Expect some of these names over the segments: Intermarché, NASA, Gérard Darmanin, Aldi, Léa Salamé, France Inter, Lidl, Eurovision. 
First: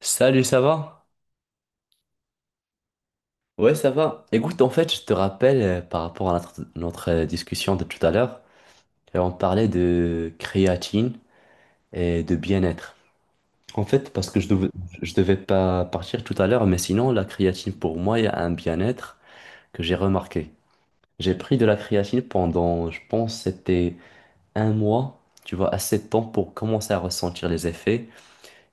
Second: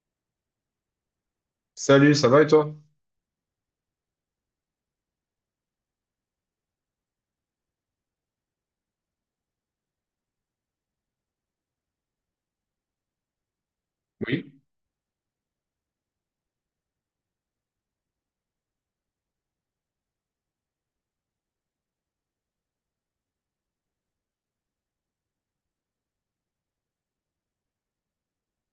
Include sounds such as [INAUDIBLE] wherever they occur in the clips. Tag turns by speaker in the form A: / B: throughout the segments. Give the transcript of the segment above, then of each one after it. A: Salut, ça va?
B: Salut, ça va et toi?
A: Ouais, ça va. Écoute, en fait, je te rappelle par rapport à notre discussion de tout à l'heure, on parlait de créatine et de bien-être. En fait, parce que
B: Oui.
A: je devais pas partir tout à l'heure, mais sinon, la créatine, pour moi, il y a un bien-être que j'ai remarqué. J'ai pris de la créatine pendant, je pense, c'était 1 mois, tu vois, assez de temps pour commencer à ressentir les effets,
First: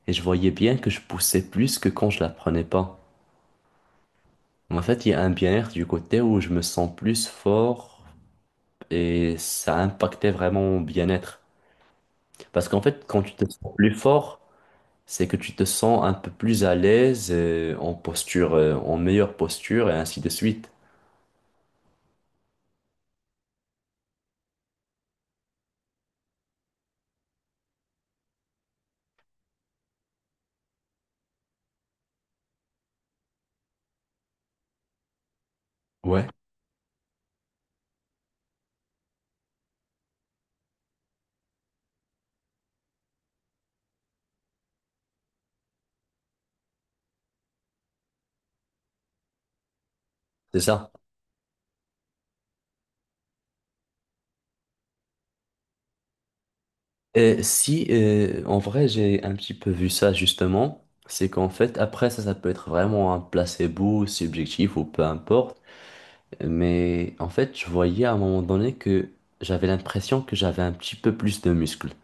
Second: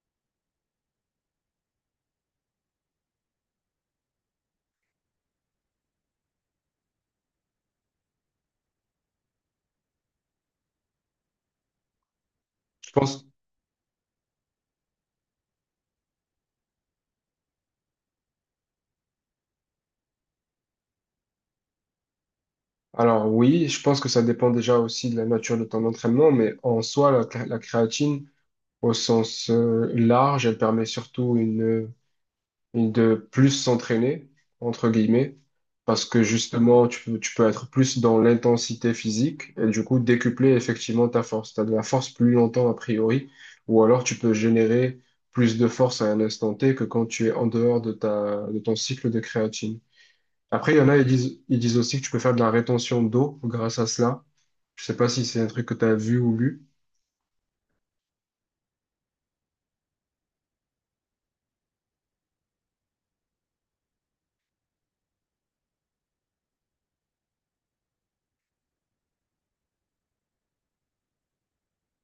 A: et je voyais bien que je poussais plus que quand je la prenais pas. En fait, il y a un bien-être du côté où je me sens plus fort et ça a impacté vraiment mon bien-être. Parce qu'en
B: Je
A: fait, quand
B: pense.
A: tu te sens plus fort, c'est que tu te sens un peu plus à l'aise en posture, en meilleure posture et ainsi de suite.
B: Alors oui, je pense que ça dépend déjà aussi de la nature de ton entraînement, mais en soi, la créatine, au sens large, elle permet surtout de plus s'entraîner, entre guillemets, parce que
A: Ouais,
B: justement, tu peux être plus dans l'intensité physique et du coup décupler effectivement ta force. Tu as de la force plus longtemps a priori, ou alors tu peux générer plus de force à un instant T que quand tu es en dehors de ton cycle de créatine.
A: c'est
B: Après, il y en
A: ça.
B: a, ils disent aussi que tu peux faire de la rétention d'eau grâce à cela. Je sais pas si c'est un truc que tu as vu ou lu.
A: Et si, en vrai, j'ai un petit peu vu ça justement, c'est qu'en fait, après ça, ça peut être vraiment un placebo subjectif ou peu importe. Mais en fait, je voyais à un moment donné que j'avais l'impression que j'avais un petit peu plus de muscles,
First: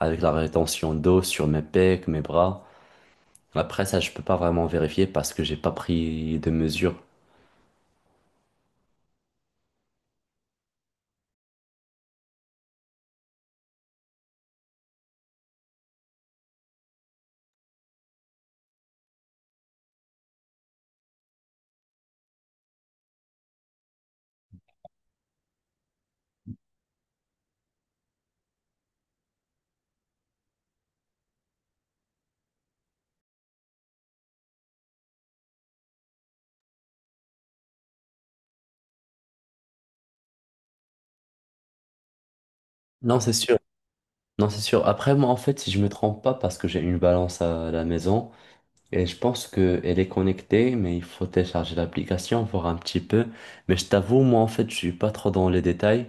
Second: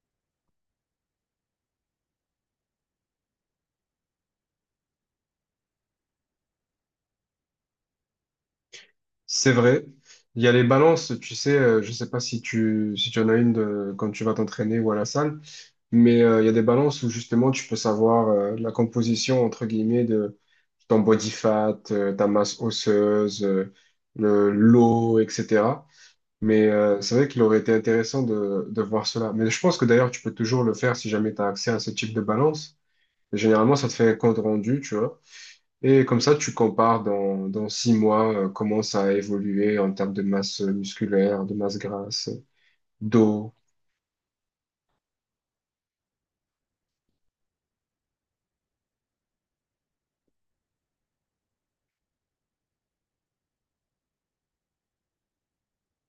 A: avec la rétention d'eau sur mes pecs, mes bras. Après ça, je peux pas vraiment vérifier parce que j'ai pas pris de mesures.
B: C'est vrai. Il y a les balances, tu sais, je sais pas si tu en as quand tu vas t'entraîner ou à la salle, mais il y a des balances où justement tu peux savoir la composition, entre guillemets, de ton body fat, ta masse osseuse, l'eau, etc. Mais c'est vrai qu'il aurait été intéressant de voir cela. Mais je pense que d'ailleurs, tu peux toujours le faire si jamais tu as accès à ce type de balance. Généralement, ça te fait un compte rendu, tu vois. Et comme ça, tu compares dans 6 mois comment ça a évolué en termes de masse musculaire, de masse grasse,
A: Non, c'est
B: d'eau.
A: sûr. Non, c'est sûr. Après, moi, en fait, si je me trompe pas, parce que j'ai une balance à la maison et je pense que elle est connectée, mais il faut télécharger l'application, voir un petit peu. Mais je t'avoue, moi, en fait, je suis pas trop dans les détails.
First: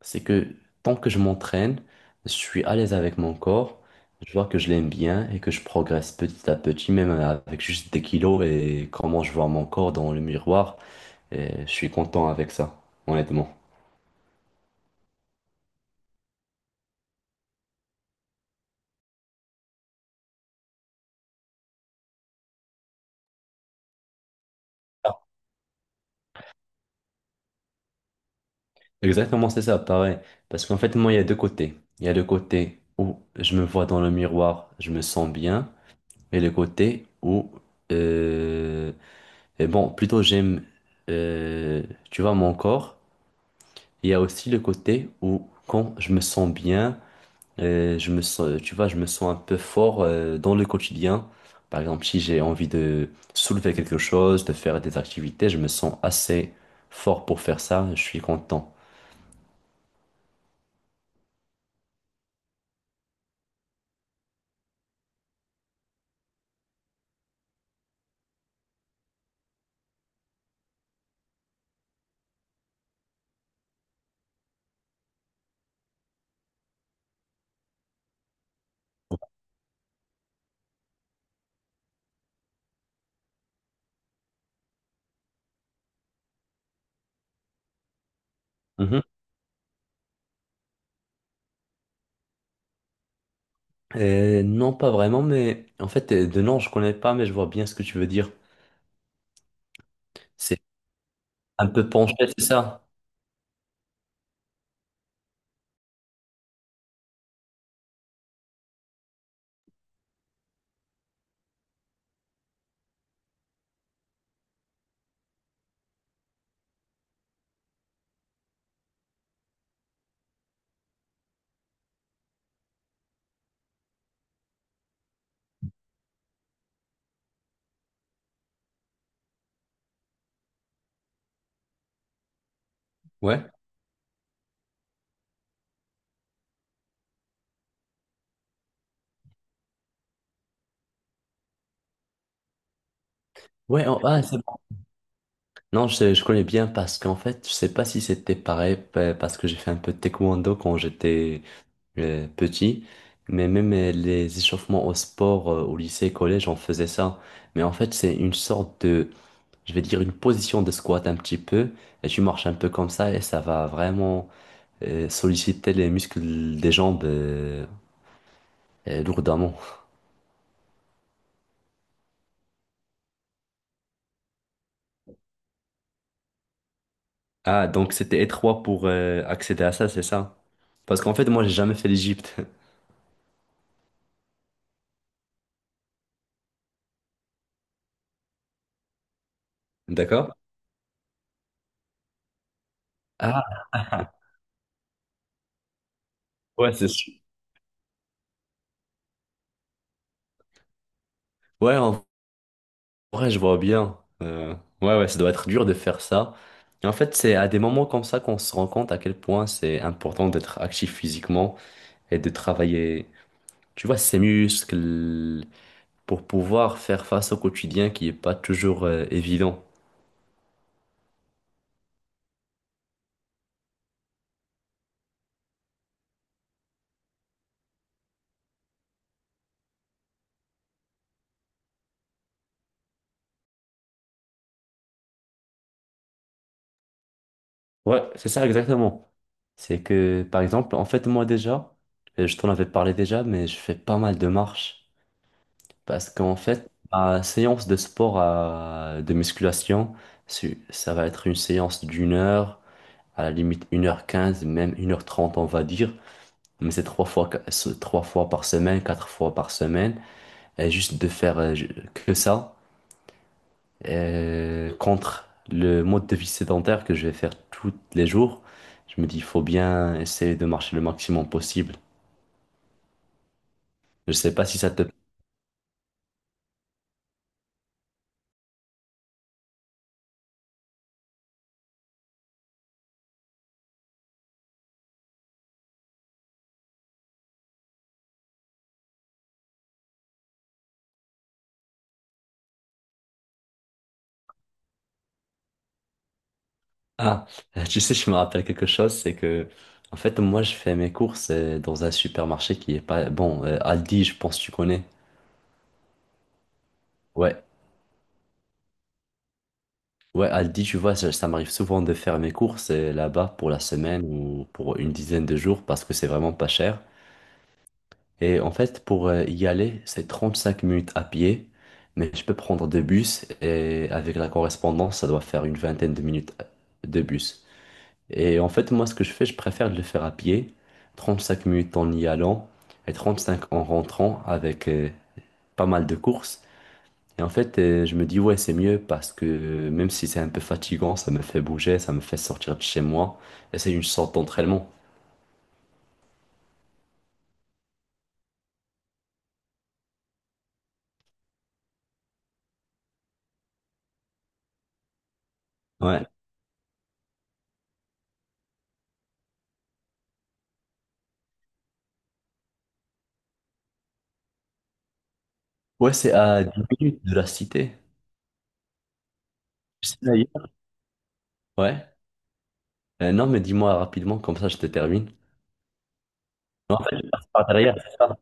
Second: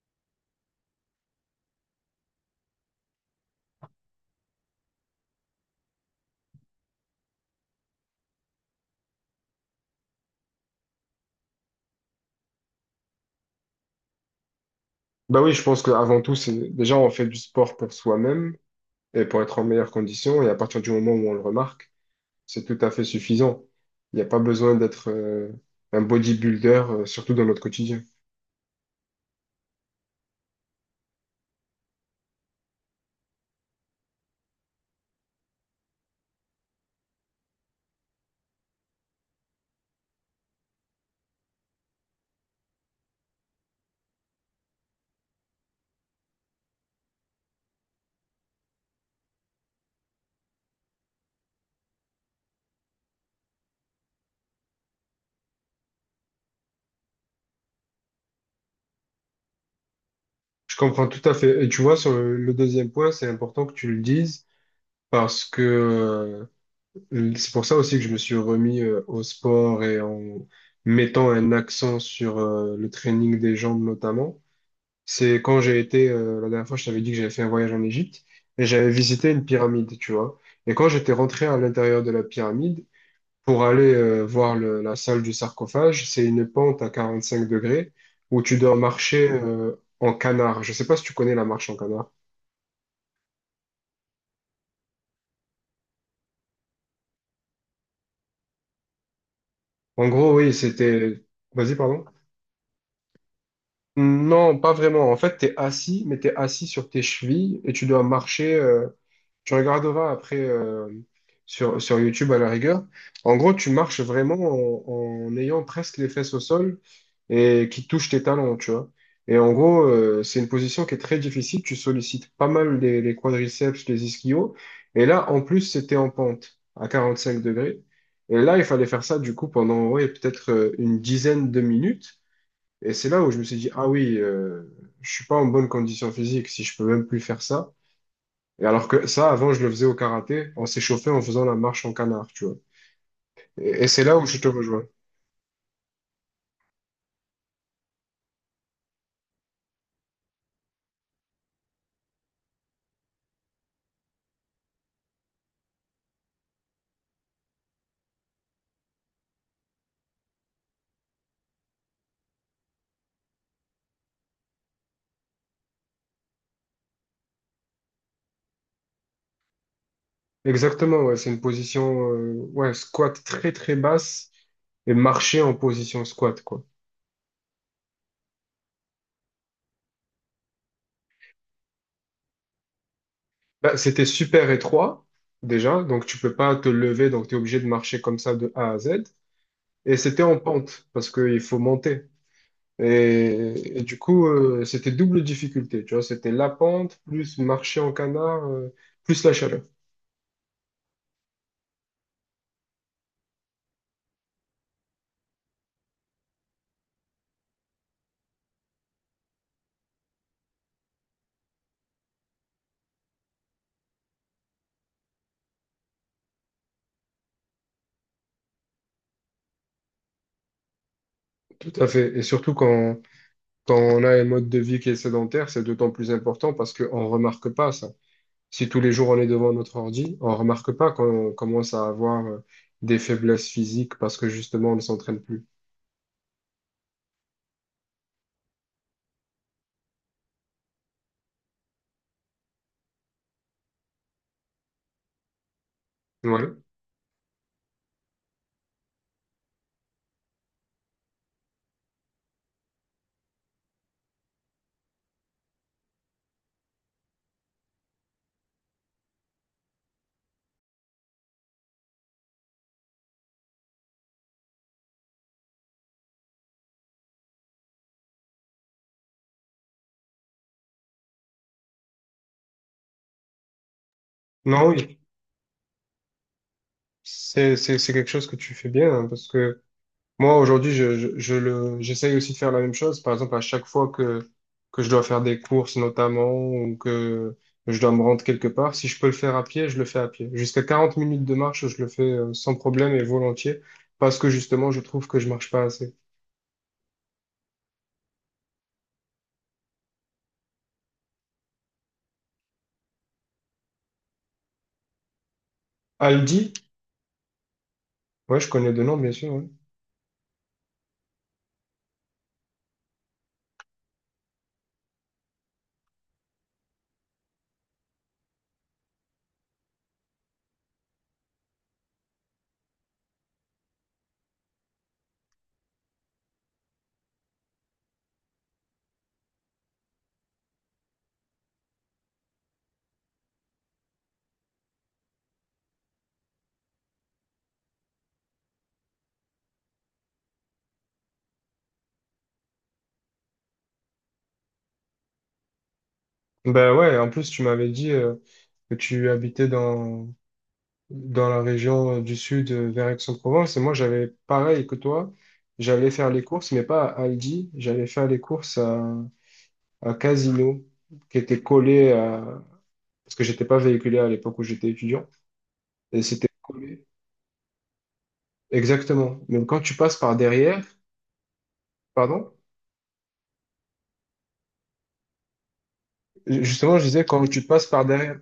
A: C'est que tant que je m'entraîne, je suis à l'aise avec mon corps, je vois que je l'aime bien et que je progresse petit à petit, même avec juste des kilos et comment je vois mon corps dans le miroir, et je suis content avec ça, honnêtement.
B: Bah oui, je pense qu'avant tout, c'est déjà on fait du sport pour soi-même et pour être en meilleure condition. Et à partir du moment où on le remarque, c'est tout à fait suffisant. Il n'y a pas besoin d'être
A: Ah.
B: un bodybuilder, surtout dans notre quotidien.
A: Exactement, c'est ça, pareil. Parce qu'en fait, moi, il y a deux côtés. Il y a le côté où je me vois dans le miroir, je me sens bien, et le côté où, euh, et bon, plutôt j'aime, euh, tu vois, mon corps. Il y a aussi le côté où quand je me sens bien, je me sens, tu vois, je me sens un peu fort dans le quotidien. Par exemple, si j'ai envie de soulever quelque chose, de faire des activités, je me sens assez fort pour faire ça, je suis content.
B: Je comprends tout à fait. Et tu vois, sur le deuxième point, c'est important que tu le dises, parce que c'est pour ça aussi que je me suis remis au sport et en mettant un accent sur le training des jambes notamment. C'est quand j'ai été, la dernière fois, je t'avais dit que j'avais fait un voyage en Égypte et j'avais visité une pyramide, tu vois. Et quand j'étais rentré à l'intérieur de la pyramide pour aller voir la salle du sarcophage, c'est une pente à 45 degrés où tu dois
A: Mhm.
B: marcher en canard. Je sais pas si tu connais la marche en canard.
A: Non, pas vraiment, mais en fait, de nom, je connais pas, mais je vois bien ce que tu veux dire.
B: En gros, oui,
A: C'est
B: c'était...
A: un
B: Vas-y,
A: peu
B: pardon.
A: penché, c'est ça?
B: Non, pas vraiment. En fait, t'es assis, mais t'es assis sur tes chevilles et tu dois marcher. Tu regarderas après, sur YouTube à la rigueur. En gros, tu marches vraiment en ayant presque les fesses au sol et qui touche tes talons, tu vois. Et en gros, c'est une position qui est très difficile. Tu sollicites pas mal les quadriceps, les ischios. Et là, en plus, c'était en pente à 45 degrés. Et là, il fallait faire ça du coup pendant ouais, peut-être une dizaine de minutes. Et c'est là où je me
A: Ouais.
B: suis dit, ah oui, je suis pas en bonne condition physique si je peux même plus faire ça. Et alors que ça, avant, je le faisais au karaté, on s'échauffait en faisant la marche en canard, tu vois. Et,
A: Ouais,
B: et
A: oh,
B: c'est là
A: ah,
B: où je
A: c'est
B: te
A: bon.
B: rejoins.
A: Non, je connais bien parce qu'en fait, je sais pas si c'était parce que j'ai fait un peu de taekwondo quand j'étais petit, mais même les échauffements au sport au lycée, collège, on faisait ça. Mais en fait, c'est une sorte de, je vais dire, une position de squat un petit peu, et tu marches un peu comme ça, et ça va vraiment solliciter les muscles des jambes lourdement.
B: Exactement, ouais, c'est une position, ouais, squat très très basse, et marcher en position squat, quoi.
A: Ah, donc c'était étroit pour accéder à ça, c'est ça? Parce qu'en fait, moi, j'ai jamais fait l'Égypte.
B: Bah, c'était super étroit, déjà, donc tu peux pas te lever, donc tu es obligé de marcher comme ça de A à Z.
A: [LAUGHS]
B: Et c'était
A: D'accord?
B: en pente, parce qu'il faut monter.
A: Ah,
B: Et du coup, c'était double difficulté, tu vois, c'était la
A: ouais, c'est
B: pente,
A: sûr.
B: plus marcher en canard, plus la chaleur.
A: Ouais, en Ouais, je vois bien. Ouais, ouais, ça doit être dur de faire ça. Et en fait, c'est à des moments comme ça qu'on se rend compte à quel point c'est important d'être actif physiquement et de travailler, tu vois, ses muscles pour pouvoir faire face au quotidien qui est pas toujours évident.
B: Tout à fait. Et surtout quand on a un mode de vie qui est sédentaire, c'est d'autant plus important parce qu'on ne remarque pas ça. Si tous les jours on est devant notre ordi, on ne remarque pas qu'on commence à avoir des faiblesses physiques parce que justement on ne s'entraîne plus.
A: Ouais, c'est ça exactement. C'est que, par exemple, en fait, moi déjà, je t'en avais parlé déjà, mais je fais pas mal de marches. Parce qu'en
B: Ouais.
A: fait, ma séance de sport de musculation, ça va être une séance d'1 heure, à la limite 1 heure 15, même 1 heure 30 on va dire, mais c'est c'est trois fois par semaine, quatre fois par semaine, et juste de faire que ça, contre le mode de vie sédentaire que je vais faire tous les jours, je me dis, il faut bien essayer de marcher le maximum possible. Je sais pas si
B: Non,
A: ça te...
B: oui. C'est quelque chose que tu fais bien hein, parce que moi, aujourd'hui, j'essaye aussi de faire la même chose. Par exemple, à chaque fois que je dois faire des courses, notamment, ou que je dois me rendre quelque part, si je peux le faire à pied, je le fais à pied. Jusqu'à 40 minutes de marche, je le fais sans problème et volontiers, parce que justement, je trouve que je marche pas assez.
A: Ah, [LAUGHS] tu sais, je me rappelle quelque chose, c'est que, en fait, moi, je fais mes courses dans un supermarché qui est pas... Bon, Aldi, je pense que tu connais.
B: Aldi,
A: Ouais.
B: ouais, je connais de nom, bien sûr. Ouais.
A: Ouais, Aldi, tu vois, ça m'arrive souvent de faire mes courses là-bas pour la semaine ou pour une dizaine de jours parce que c'est vraiment pas cher. Et en fait, pour y aller, c'est 35 minutes à pied, mais je peux prendre deux bus et avec la correspondance, ça doit faire une vingtaine de minutes de bus. Et en fait, moi, ce que je fais, je préfère le faire à pied, 35 minutes en y allant et 35 en rentrant avec pas mal de courses. Et en fait, je me dis, ouais, c'est mieux parce que même si c'est un peu fatigant, ça me fait bouger, ça me fait sortir de chez moi. Et c'est une sorte d'entraînement.
B: Ben ouais, en plus, tu m'avais dit que tu habitais dans la région du sud vers Aix-en-Provence. Et moi, j'avais pareil que toi. J'allais
A: Ouais.
B: faire les courses, mais pas à Aldi. J'allais faire les courses à Casino, qui était collé à... Parce que j'étais pas véhiculé à l'époque où j'étais étudiant.
A: Ouais,
B: Et
A: c'est
B: c'était
A: à dix
B: collé.
A: minutes de la cité.
B: Exactement. Mais quand tu passes
A: C'est
B: par
A: d'ailleurs.
B: derrière,
A: Ouais.
B: pardon,
A: Non, mais dis-moi rapidement, comme ça je te termine.
B: justement,
A: Non, en
B: je
A: fait,
B: disais,
A: je
B: quand
A: passe
B: tu
A: par
B: passes
A: derrière,
B: par
A: c'est ça.
B: derrière.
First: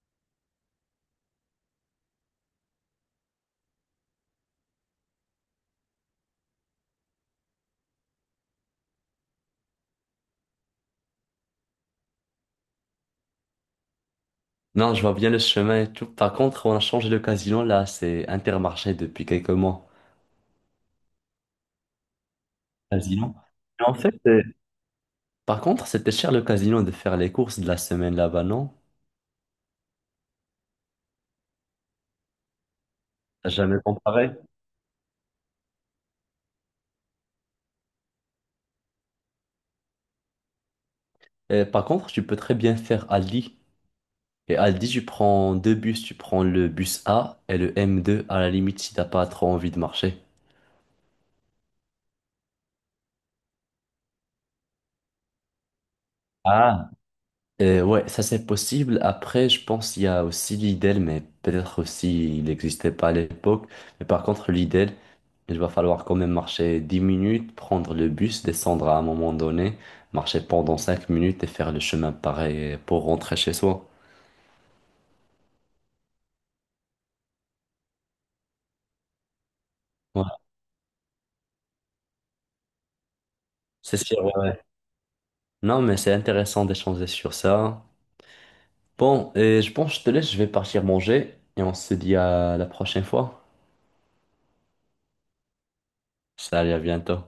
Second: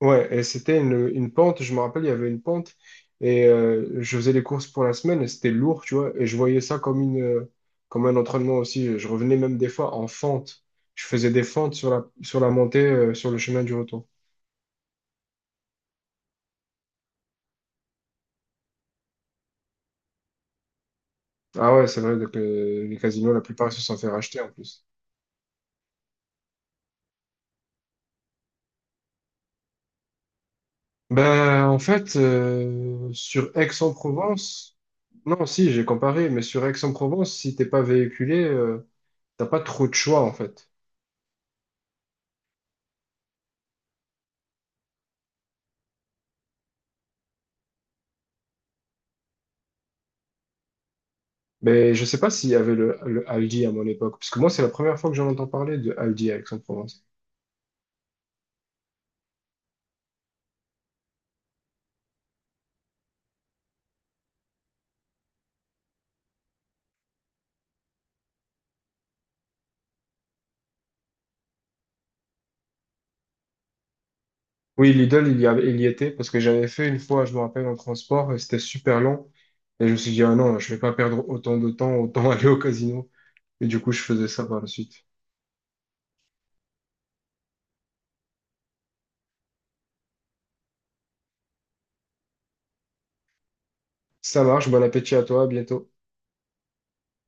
B: Ouais, et c'était une pente, je me rappelle, il y avait une pente, et je faisais les courses pour la semaine, et c'était lourd, tu vois, et je voyais ça comme une, comme un entraînement aussi. Je revenais même des fois en fente. Je faisais des fentes sur la montée, sur le chemin du retour.
A: Non, je vois bien le chemin et tout. Par contre, on a changé de casino là, c'est Intermarché depuis quelques mois.
B: Ah ouais, c'est vrai, donc, les casinos,
A: Casino.
B: la plupart, ils se
A: Mais en
B: sont fait
A: fait,
B: racheter en plus.
A: par contre, c'était cher le casino de faire les courses de la semaine là-bas, non?
B: Ben, en fait,
A: T'as
B: sur
A: jamais comparé.
B: Aix-en-Provence, non, si, j'ai comparé, mais sur Aix-en-Provence, si t'es pas véhiculé, t'as pas trop de choix, en fait.
A: Et par contre, tu peux très bien faire Ali. Et à Aldi, tu prends deux bus, tu prends le bus A et le M2 à la limite si t'as pas trop envie de marcher.
B: Mais je sais pas s'il y avait le Aldi à mon époque, parce que moi, c'est la première fois que j'en entends parler de Aldi à
A: Ah,
B: Aix-en-Provence.
A: Ouais, ça c'est possible. Après, je pense qu'il y a aussi Lidl, mais peut-être aussi il n'existait pas à l'époque. Mais par contre, Lidl, il va falloir quand même marcher 10 minutes, prendre le bus, descendre à un moment donné, marcher pendant 5 minutes et faire le chemin pareil pour rentrer chez soi.
B: Oui, Lidl, il y avait, il y était, parce que j'avais fait une fois, je me rappelle, en transport, et c'était super long. Et je me suis dit,
A: Ouais,
B: ah non, je vais pas perdre autant de temps, autant [LAUGHS] aller au casino. Et du coup,
A: c'est
B: je
A: sûr,
B: faisais
A: ouais,
B: ça
A: ouais.
B: par la suite.
A: Non, mais c'est intéressant d'échanger sur ça. Bon, et je pense que je te laisse, je vais partir manger et on se dit à la prochaine fois.
B: Ça marche, bon appétit à toi, à bientôt.
A: Salut, à bientôt.